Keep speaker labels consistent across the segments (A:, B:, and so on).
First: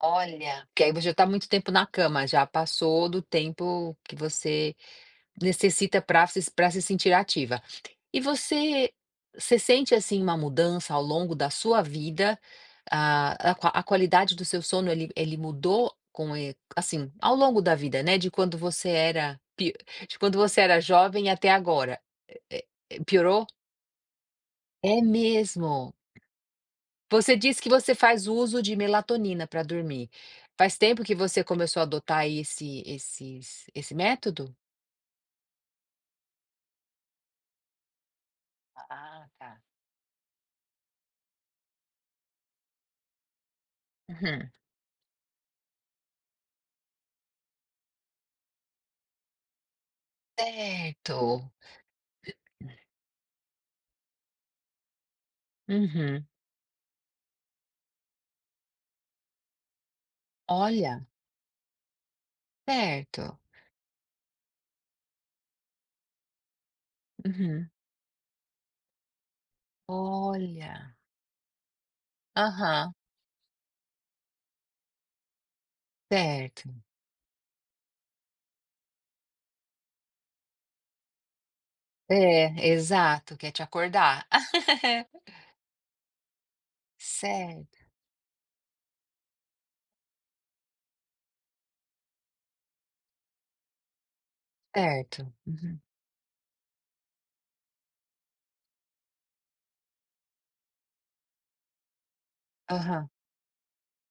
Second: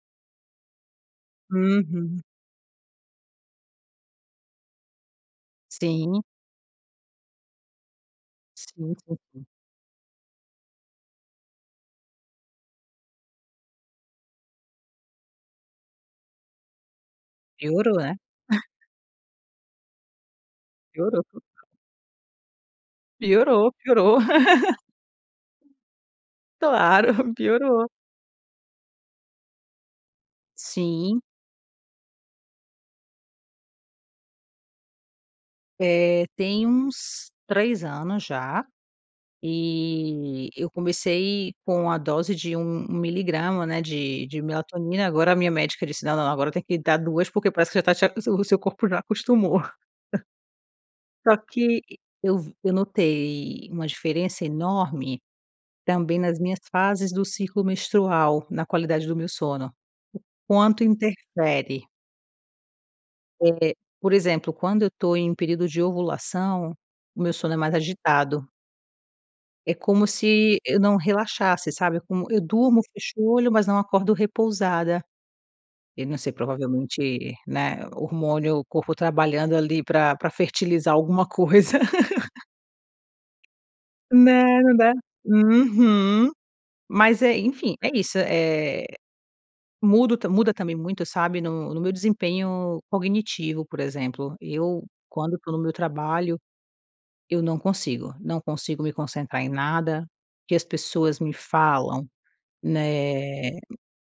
A: Olha, porque aí você já tá muito tempo na
B: Uhum.
A: cama, já passou do tempo que você necessita
B: Sim.
A: pra se pra se sentir ativa. E você
B: Sim, sim, sim.
A: você sente, assim, uma mudança ao longo da sua vida? Ah, a qua a qualidade do seu sono ele ele mudou com e assim, ao longo da
B: Piorou,
A: vida,
B: né?
A: né, de quando você era pi de quando você era
B: Piorou.
A: jovem até agora, eh eh, é. Piorou?
B: Piorou, piorou.
A: É mesmo.
B: Claro,
A: Você diz que
B: piorou.
A: você faz uso de melatonina pra dormir. Faz tempo que
B: Sim.
A: você começou a adotar esse esses esse método?
B: Eh, tem uns 3 anos já,
A: Ah tá.
B: eh, eu comecei com a dose de um um miligrama, né, de de
A: Uhum.
B: melatonina, agora a minha médica disse não, não, agora tem que dar 2, porque parece que já tá te o seu corpo já acostumou. Só
A: Certo.
B: que eu vi eu notei uma diferença enorme também
A: Uhum.
B: nas minhas fases do ciclo menstrual, na qualidade do meu sono, o quanto
A: Olha.
B: interfere.
A: Certo.
B: É, por exemplo, quando eu tô em um período de ovulação, o meu sono é
A: Uhum.
B: mais agitado. É como se eu não
A: Olha.
B: relaxasse, sabe, como eu durmo
A: Aham.
B: fecho olho mas não acordo repousada, Eu não sei,
A: Certo.
B: provavelmente, né, hormônio, o corpo trabalhando ali pra pra fertilizar alguma coisa.
A: É, exato, quer te acordar.
B: Não, não da uhum. Mas é,
A: Certo.
B: enfim, é isso, eh, muda o muda também muito, sabe, no no meu desempenho cognitivo, por exemplo, eu
A: Certo,
B: quando tô no meu
A: uhum.
B: trabalho, eu não consigo, não consigo me concentrar em nada, que as pessoas me falam,
A: Aham.
B: né,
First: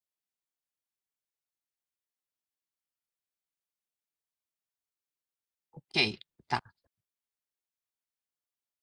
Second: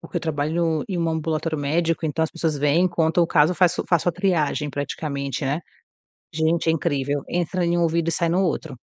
B: porque eu trabalho em um ambulatório médico, então as pessoas vêm, contam o caso faço eu faço a triagem praticamente, né,
A: Ok, tá.
B: gente é incrível, entra em um ouvido e sai no outro.